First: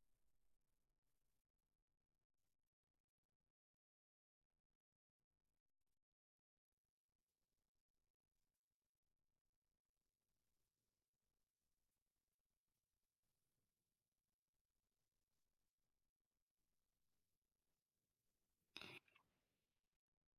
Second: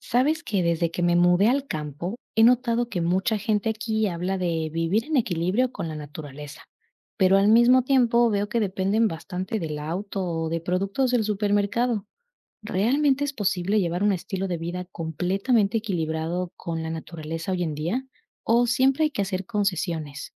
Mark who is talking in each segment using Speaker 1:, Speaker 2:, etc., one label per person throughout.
Speaker 1: Sabes que desde que me mudé al campo, he notado que mucha gente aquí habla de vivir en equilibrio con la naturaleza, pero al mismo tiempo veo que dependen bastante del auto o de productos del supermercado. ¿Realmente es posible llevar un estilo de vida completamente equilibrado con la naturaleza hoy en día? ¿O siempre hay que hacer concesiones?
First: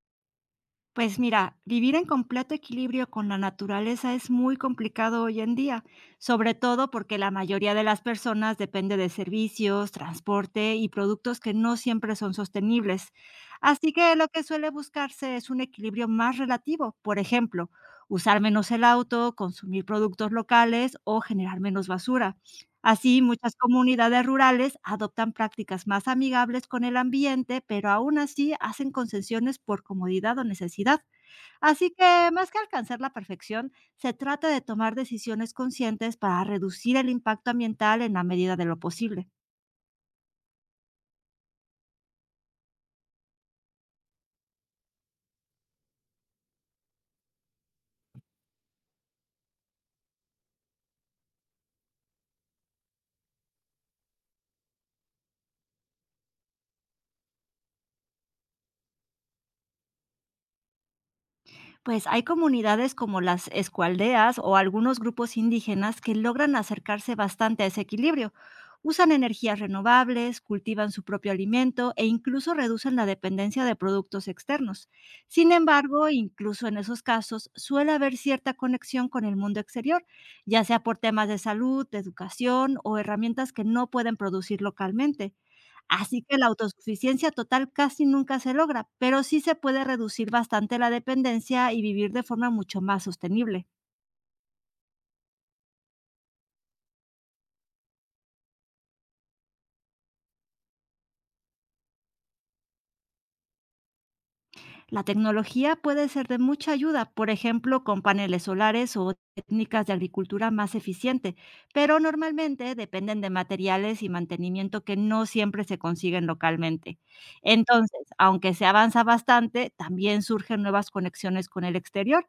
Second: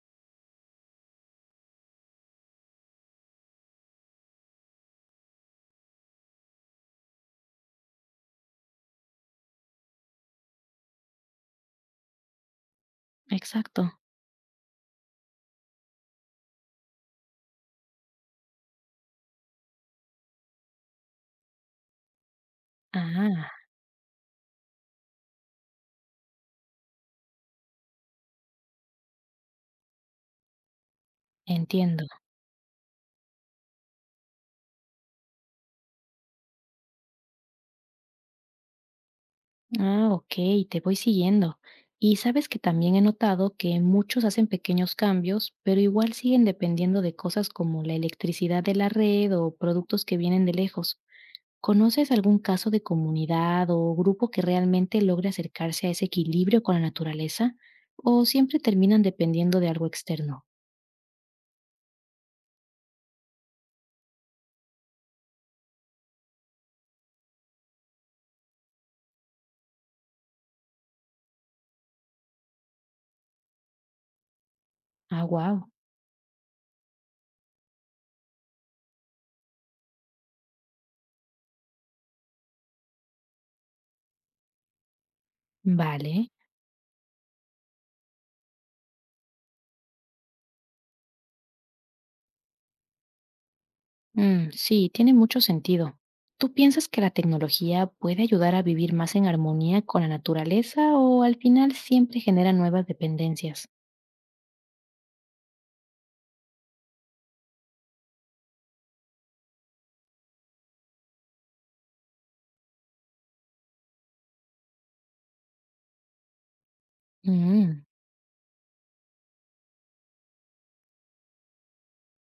Speaker 2: Pues mira, vivir en completo equilibrio con la naturaleza es muy complicado hoy en día, sobre todo porque la mayoría de las personas depende de servicios, transporte y productos que no siempre son sostenibles.
Speaker 1: Exacto.
Speaker 2: Así que lo que suele buscarse es un equilibrio más relativo, por ejemplo, usar menos el auto, consumir productos locales o generar menos basura. Así,
Speaker 1: Ah,
Speaker 2: muchas comunidades rurales adoptan prácticas más amigables con el ambiente, pero aún así hacen concesiones por comodidad o necesidad. Así
Speaker 1: entiendo.
Speaker 2: que, más que alcanzar la perfección, se trata de tomar decisiones conscientes para reducir el impacto ambiental en la medida de lo posible.
Speaker 1: Ah, ok, te voy siguiendo. Y sabes que también he notado que muchos hacen pequeños cambios, pero igual siguen dependiendo de cosas como la electricidad de la red o productos que vienen de lejos. ¿Conoces algún caso de comunidad o grupo que realmente logre acercarse a ese equilibrio con la naturaleza? ¿O siempre terminan dependiendo de algo externo?
Speaker 2: Pues hay comunidades como las escualdeas o algunos grupos indígenas que logran acercarse bastante a ese equilibrio. Usan energías renovables, cultivan su propio alimento e incluso reducen la dependencia de productos externos.
Speaker 1: Ah,
Speaker 2: Sin
Speaker 1: wow.
Speaker 2: embargo, incluso en esos casos suele haber cierta conexión con el mundo exterior, ya sea por temas de salud, de educación o herramientas que no pueden producir localmente. Así
Speaker 1: Vale.
Speaker 2: que la autosuficiencia total casi nunca se logra, pero sí se puede reducir bastante la dependencia y vivir de forma mucho más sostenible.
Speaker 1: Mm, sí, tiene mucho sentido. ¿Tú piensas que la tecnología puede ayudar a vivir más en armonía con la naturaleza o al final siempre genera nuevas dependencias?
Speaker 2: La tecnología puede ser de mucha ayuda, por ejemplo, con paneles solares o técnicas de agricultura más eficiente, pero normalmente dependen de materiales y mantenimiento que no siempre se consiguen localmente.
Speaker 1: Mm,
Speaker 2: Entonces, aunque se avanza bastante, también surgen nuevas conexiones con el exterior.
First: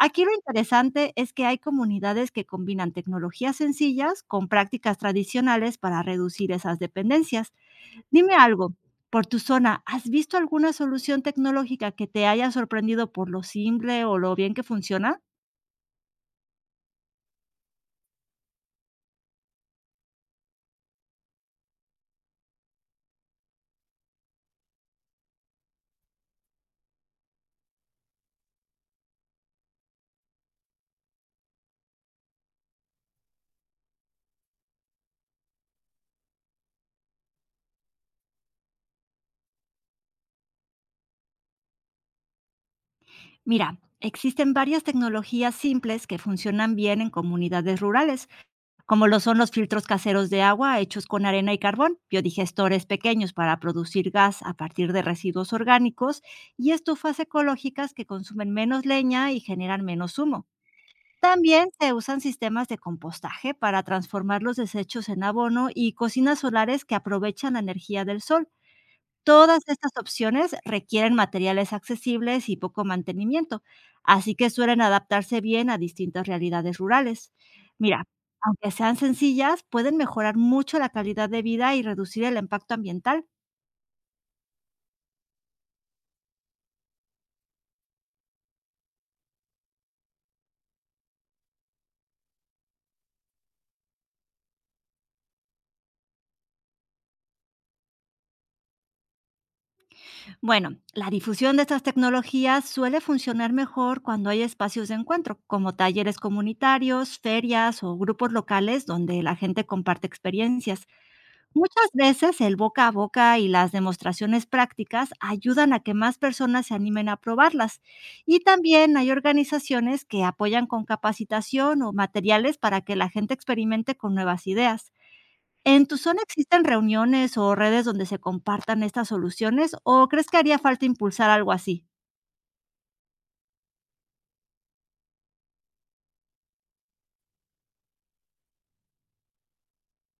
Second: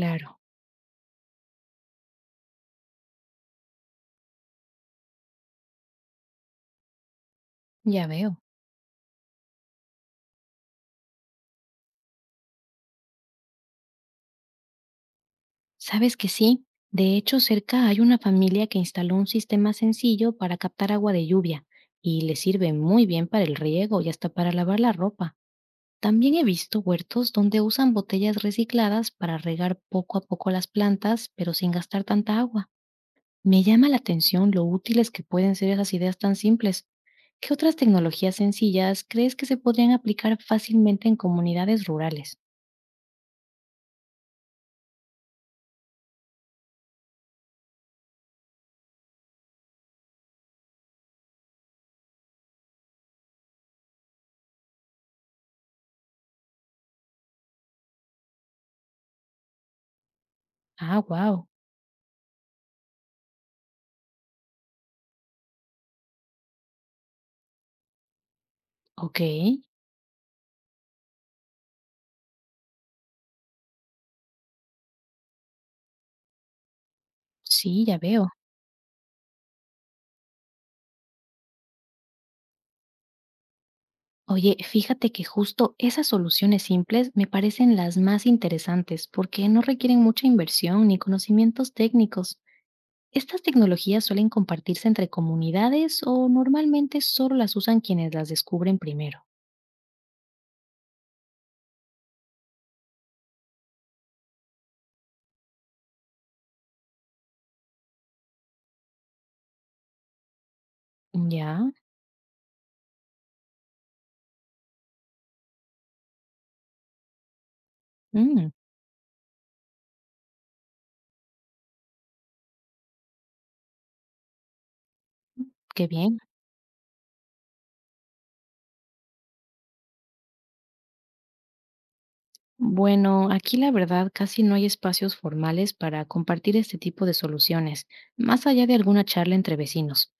Speaker 2: Aquí lo interesante es que hay comunidades que combinan tecnologías sencillas con prácticas tradicionales para reducir esas dependencias.
Speaker 1: ya
Speaker 2: Dime
Speaker 1: veo.
Speaker 2: algo, por tu zona, ¿has visto alguna solución tecnológica que te haya sorprendido por lo simple o lo bien que funciona?
Speaker 1: ¿Sabes que sí? De hecho, cerca hay una familia que instaló un sistema sencillo para captar agua de lluvia y le sirve muy bien para el riego y hasta para lavar la ropa. También he visto huertos donde usan botellas recicladas para regar poco a poco las plantas, pero sin gastar tanta agua. Me llama la atención lo útiles que pueden ser esas ideas tan simples. ¿Qué otras tecnologías sencillas crees que se podrían aplicar fácilmente en comunidades rurales?
Speaker 2: Mira, existen varias tecnologías simples que funcionan bien en comunidades rurales, como lo son los filtros caseros de agua hechos con arena y carbón, biodigestores pequeños para producir gas a partir de residuos orgánicos y estufas ecológicas que consumen menos leña y generan menos humo.
Speaker 1: Ah, wow.
Speaker 2: También se usan sistemas de compostaje para transformar los desechos en abono y cocinas solares que aprovechan la energía del sol.
Speaker 1: Ok.
Speaker 2: Todas estas opciones requieren materiales accesibles y poco mantenimiento, así que suelen adaptarse bien a distintas realidades rurales.
Speaker 1: Sí, ya
Speaker 2: Mira,
Speaker 1: veo.
Speaker 2: aunque sean sencillas, pueden mejorar mucho la calidad de vida y reducir el impacto ambiental.
Speaker 1: Oye, fíjate que justo esas soluciones simples me parecen las más interesantes porque no requieren mucha inversión ni conocimientos técnicos. ¿Estas tecnologías suelen compartirse entre comunidades o normalmente solo las usan quienes las descubren primero?
Speaker 2: Bueno, la difusión de estas tecnologías suele funcionar mejor cuando hay espacios de encuentro, como talleres comunitarios, ferias o grupos locales donde la gente comparte experiencias.
Speaker 1: Ya.
Speaker 2: Muchas veces el boca a boca y las demostraciones prácticas ayudan a que más personas se animen a probarlas. Y
Speaker 1: Mm,
Speaker 2: también hay organizaciones que apoyan con capacitación o materiales para que la gente experimente con nuevas ideas.
Speaker 1: qué
Speaker 2: ¿En tu
Speaker 1: bien.
Speaker 2: zona existen reuniones o redes donde se compartan estas soluciones o crees que haría falta impulsar algo así?
Speaker 1: Bueno, aquí la verdad casi no hay espacios formales para compartir este tipo de soluciones, más allá de alguna charla entre vecinos.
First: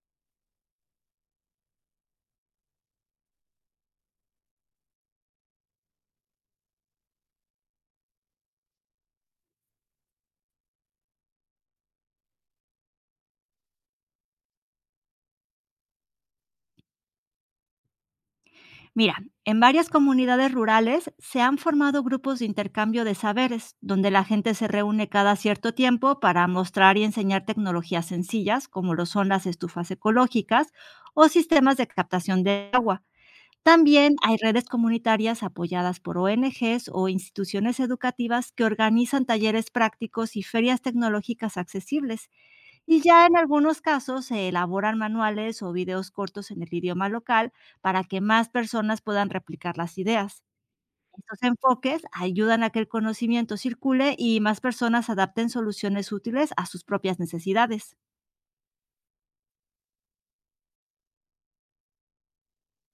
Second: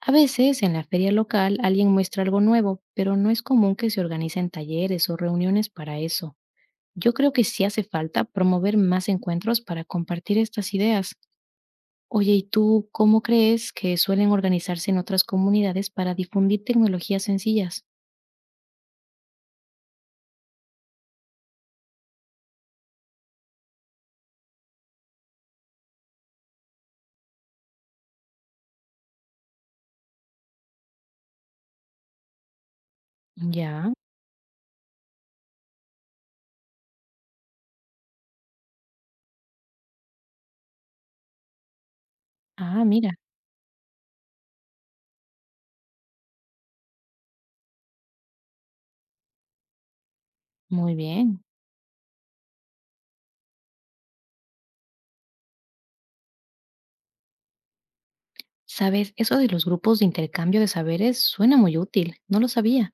Speaker 1: A veces en la feria local alguien muestra algo nuevo, pero no es común que se organicen talleres o reuniones para eso. Yo creo que sí hace falta promover más encuentros para compartir estas ideas. Oye, ¿y tú cómo crees que suelen organizarse en otras comunidades para difundir tecnologías sencillas?
Speaker 2: Mira, en varias comunidades rurales se han formado grupos de intercambio de saberes, donde la gente se reúne cada cierto tiempo para mostrar y enseñar tecnologías sencillas, como lo son las estufas ecológicas o sistemas de captación de agua.
Speaker 1: Ya.
Speaker 2: También hay redes comunitarias apoyadas por ONGs o instituciones educativas que organizan talleres prácticos y ferias tecnológicas accesibles.
Speaker 1: Ah,
Speaker 2: Y
Speaker 1: mira,
Speaker 2: ya en algunos casos se elaboran manuales o videos cortos en el idioma local para que más personas puedan replicar las ideas.
Speaker 1: muy
Speaker 2: Estos
Speaker 1: bien.
Speaker 2: enfoques ayudan a que el conocimiento circule y más personas adapten soluciones útiles a sus propias necesidades.
Speaker 1: Sabes, eso de los grupos de intercambio de saberes suena muy útil, no lo sabía.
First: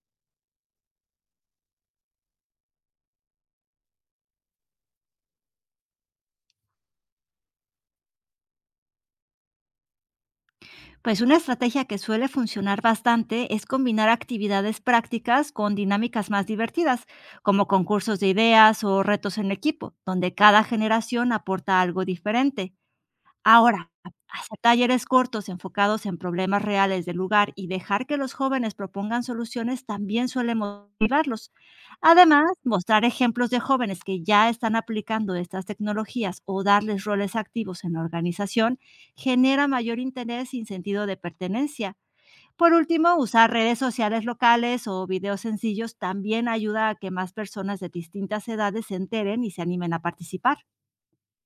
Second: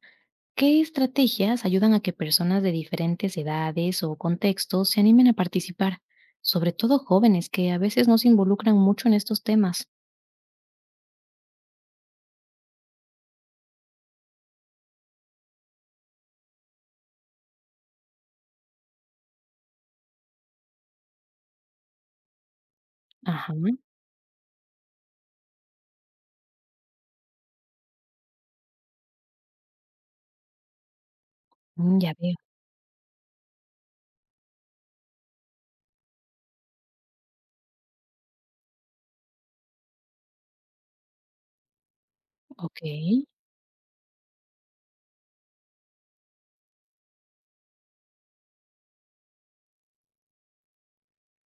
Speaker 1: ¿Qué estrategias ayudan a que personas de diferentes edades o contextos se animen a participar? Sobre todo jóvenes que a veces no se involucran mucho en estos temas.
Speaker 2: Pues una estrategia que suele funcionar bastante es combinar actividades prácticas con dinámicas más divertidas, como concursos de ideas o retos en equipo, donde cada generación aporta algo diferente.
Speaker 1: Ajá,
Speaker 2: Ahora, ha hacer talleres cortos enfocados en problemas reales del lugar y dejar que los jóvenes propongan soluciones también suele motivarlos.
Speaker 1: mm, ya veo.
Speaker 2: Además, mostrar ejemplos de jóvenes que ya están aplicando estas tecnologías o darles roles activos en la organización genera mayor interés y sentido de pertenencia. Por
Speaker 1: Ok,
Speaker 2: último, usar redes sociales locales o videos sencillos también ayuda a que más personas de distintas edades se enteren y se animen a participar.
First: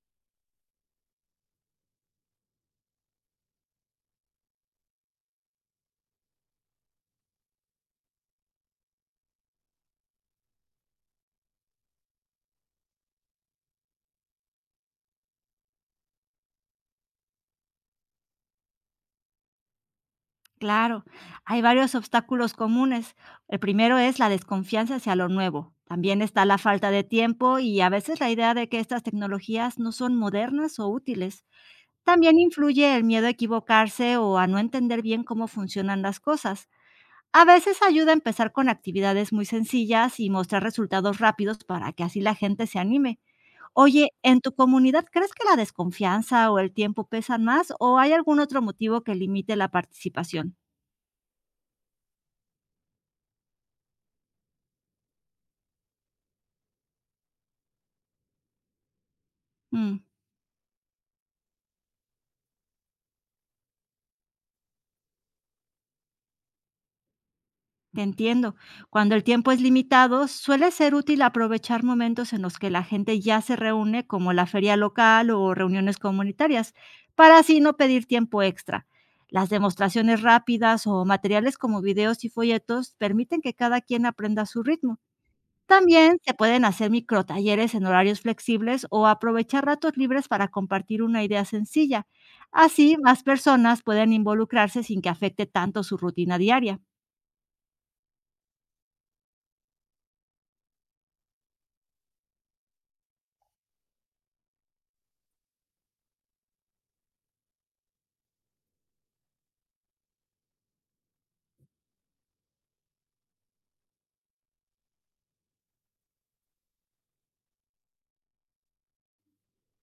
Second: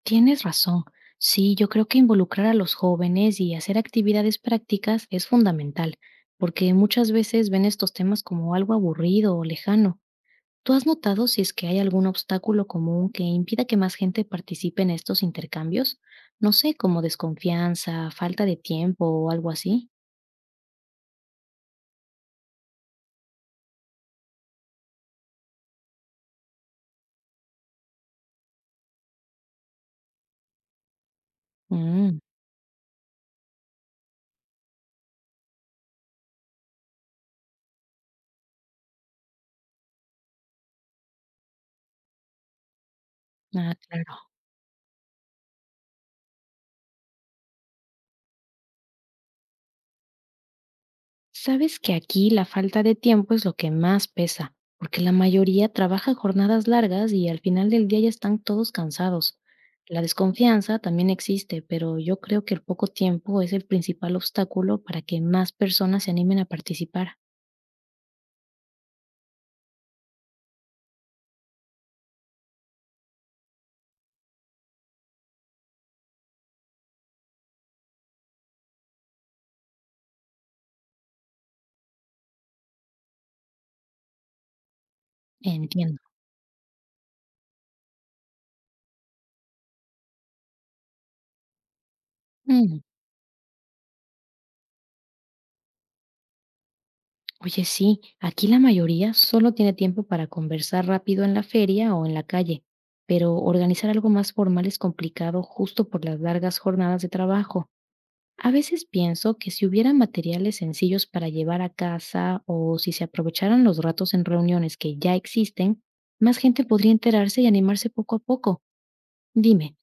Speaker 1: tienes razón. Sí, yo creo que involucrar a los jóvenes y hacer actividades prácticas es fundamental, porque muchas veces ven estos temas como algo aburrido o lejano. ¿Tú has notado si es que hay algún obstáculo común que impida que más gente participe en estos intercambios? No sé, como desconfianza, falta de tiempo o algo así.
Speaker 2: Claro, hay varios obstáculos comunes. El primero es la desconfianza hacia lo nuevo. También está la falta de tiempo y a veces la idea de que estas tecnologías no son modernas o útiles.
Speaker 1: Mm,
Speaker 2: También influye el miedo a equivocarse o a no entender bien cómo funcionan las cosas. A veces ayuda a empezar con actividades muy sencillas y mostrar resultados rápidos para que así la gente se anime.
Speaker 1: ah, claro.
Speaker 2: Oye, ¿en tu comunidad crees que la desconfianza o el tiempo pesan más o hay algún otro motivo que limite la participación?
Speaker 1: Sabes que aquí la falta de tiempo es lo que más pesa, porque la mayoría trabaja jornadas largas y al final del día ya están todos cansados.
Speaker 2: Mm.
Speaker 1: La desconfianza también existe, pero yo creo que el poco tiempo es el principal obstáculo para que más personas se animen a participar.
Speaker 2: Te entiendo. Cuando el tiempo es limitado, suele ser útil aprovechar momentos en los que la gente ya se reúne, como la feria local o reuniones comunitarias, para así no pedir tiempo extra. Las demostraciones rápidas o materiales como videos y folletos permiten que cada quien aprenda a su ritmo.
Speaker 1: Entiendo.
Speaker 2: También se pueden hacer microtalleres en horarios flexibles o aprovechar ratos libres para compartir una idea sencilla.
Speaker 1: Mm.
Speaker 2: Así, más personas pueden involucrarse sin que afecte tanto su rutina diaria.
Speaker 1: Oye, sí, aquí la mayoría solo tiene tiempo para conversar rápido en la feria o en la calle, pero organizar algo más formal es complicado justo por las largas jornadas de trabajo. A veces pienso que si hubiera materiales sencillos para llevar a casa o si se aprovecharan los ratos en reuniones que ya existen, más gente podría enterarse y animarse poco a poco. Dime,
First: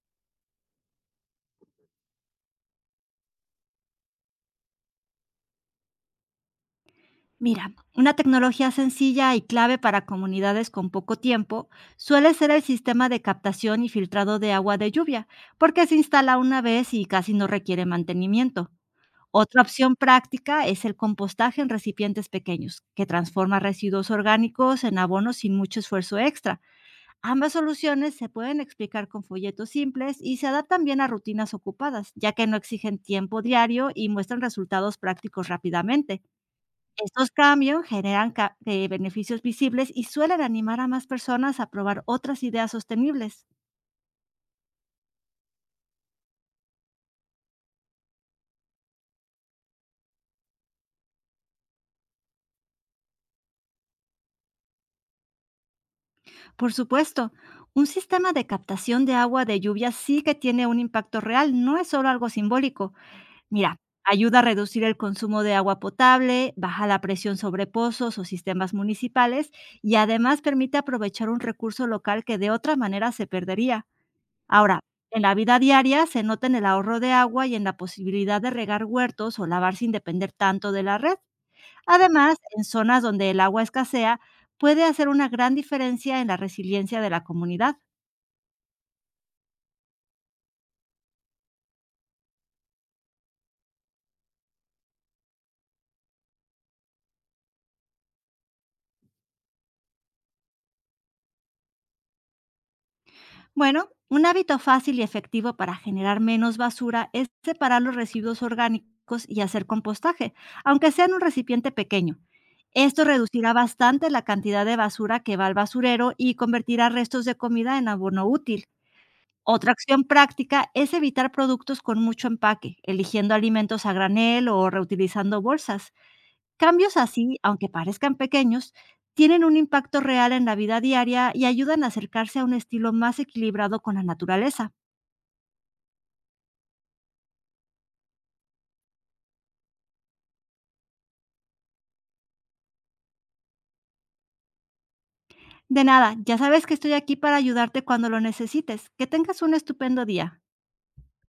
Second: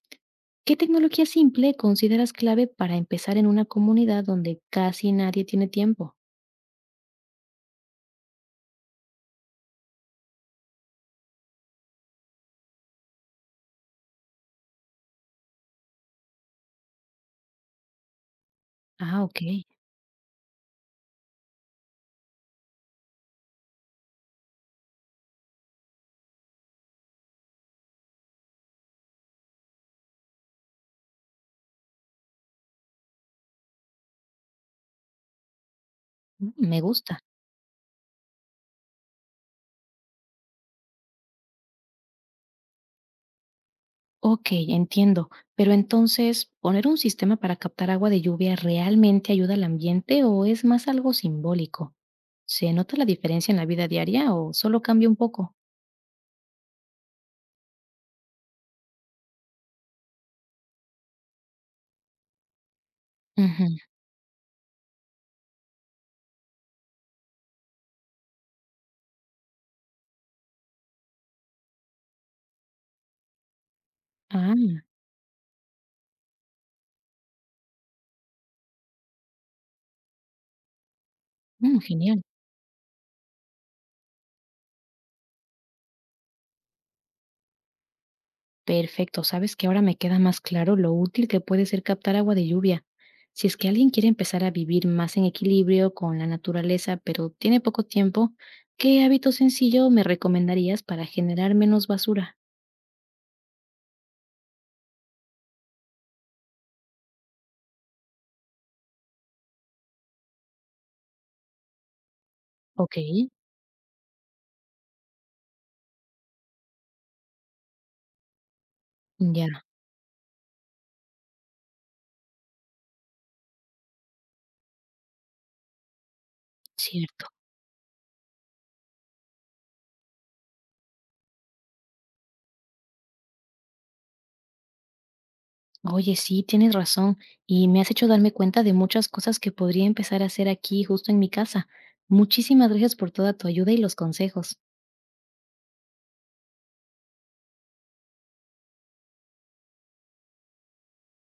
Speaker 1: ¿qué tecnología simple consideras clave para empezar en una comunidad donde casi nadie tiene tiempo?
Speaker 2: Mira, una tecnología sencilla y clave para comunidades con poco tiempo suele ser el sistema de captación y filtrado de agua de lluvia, porque se instala una vez y casi no requiere mantenimiento.
Speaker 1: Ah, ok,
Speaker 2: Otra opción práctica es el compostaje en recipientes pequeños, que transforma residuos orgánicos en abono sin mucho esfuerzo extra. Ambas soluciones se pueden explicar con folletos simples y se adaptan bien a rutinas ocupadas, ya que no exigen tiempo diario y muestran resultados prácticos rápidamente.
Speaker 1: mm, me gusta.
Speaker 2: Estos cambios generan beneficios visibles y suelen animar a más personas a probar otras ideas sostenibles.
Speaker 1: Ok, entiendo. Pero entonces, ¿poner un sistema para captar agua de lluvia realmente ayuda al ambiente o es más algo simbólico? ¿Se nota la diferencia en la vida diaria o solo cambia un poco?
Speaker 2: Por supuesto, un sistema de captación de agua de lluvia sí que tiene un impacto real, no es solo algo simbólico. Mira,
Speaker 1: Ujú.
Speaker 2: ayuda a reducir el consumo de agua potable, baja la presión sobre pozos o sistemas municipales y además permite aprovechar un recurso local que de otra manera se perdería.
Speaker 1: Ah,
Speaker 2: Ahora, en la vida diaria se nota en el ahorro de agua y en la posibilidad de regar huertos o lavar sin depender tanto de la red.
Speaker 1: mm, genial.
Speaker 2: Además, en zonas donde el agua escasea, puede hacer una gran diferencia en la resiliencia de la comunidad.
Speaker 1: Perfecto. Sabes que ahora me queda más claro lo útil que puede ser captar agua de lluvia. Si es que alguien quiere empezar a vivir más en equilibrio con la naturaleza, pero tiene poco tiempo, ¿qué hábito sencillo me recomendarías para generar menos basura?
Speaker 2: Bueno, un hábito fácil y efectivo para generar menos basura es separar los residuos orgánicos y hacer compostaje, aunque sea en un recipiente pequeño.
Speaker 1: Ok,
Speaker 2: Esto reducirá bastante la cantidad de basura que va al basurero y convertirá restos de comida en abono útil.
Speaker 1: ya,
Speaker 2: Otra acción práctica es evitar productos con mucho empaque, eligiendo alimentos a granel o reutilizando bolsas. Cambios
Speaker 1: cierto.
Speaker 2: así, aunque parezcan pequeños, tienen un impacto real en la vida diaria y ayudan a acercarse a un estilo más equilibrado con la naturaleza.
Speaker 1: Oye, sí, tienes razón, y me has hecho darme cuenta de muchas cosas que podría empezar a hacer aquí, justo en mi casa. Muchísimas gracias por toda tu ayuda y los consejos.
Speaker 2: De nada, ya sabes que estoy aquí para ayudarte cuando lo necesites. Que tengas un estupendo día.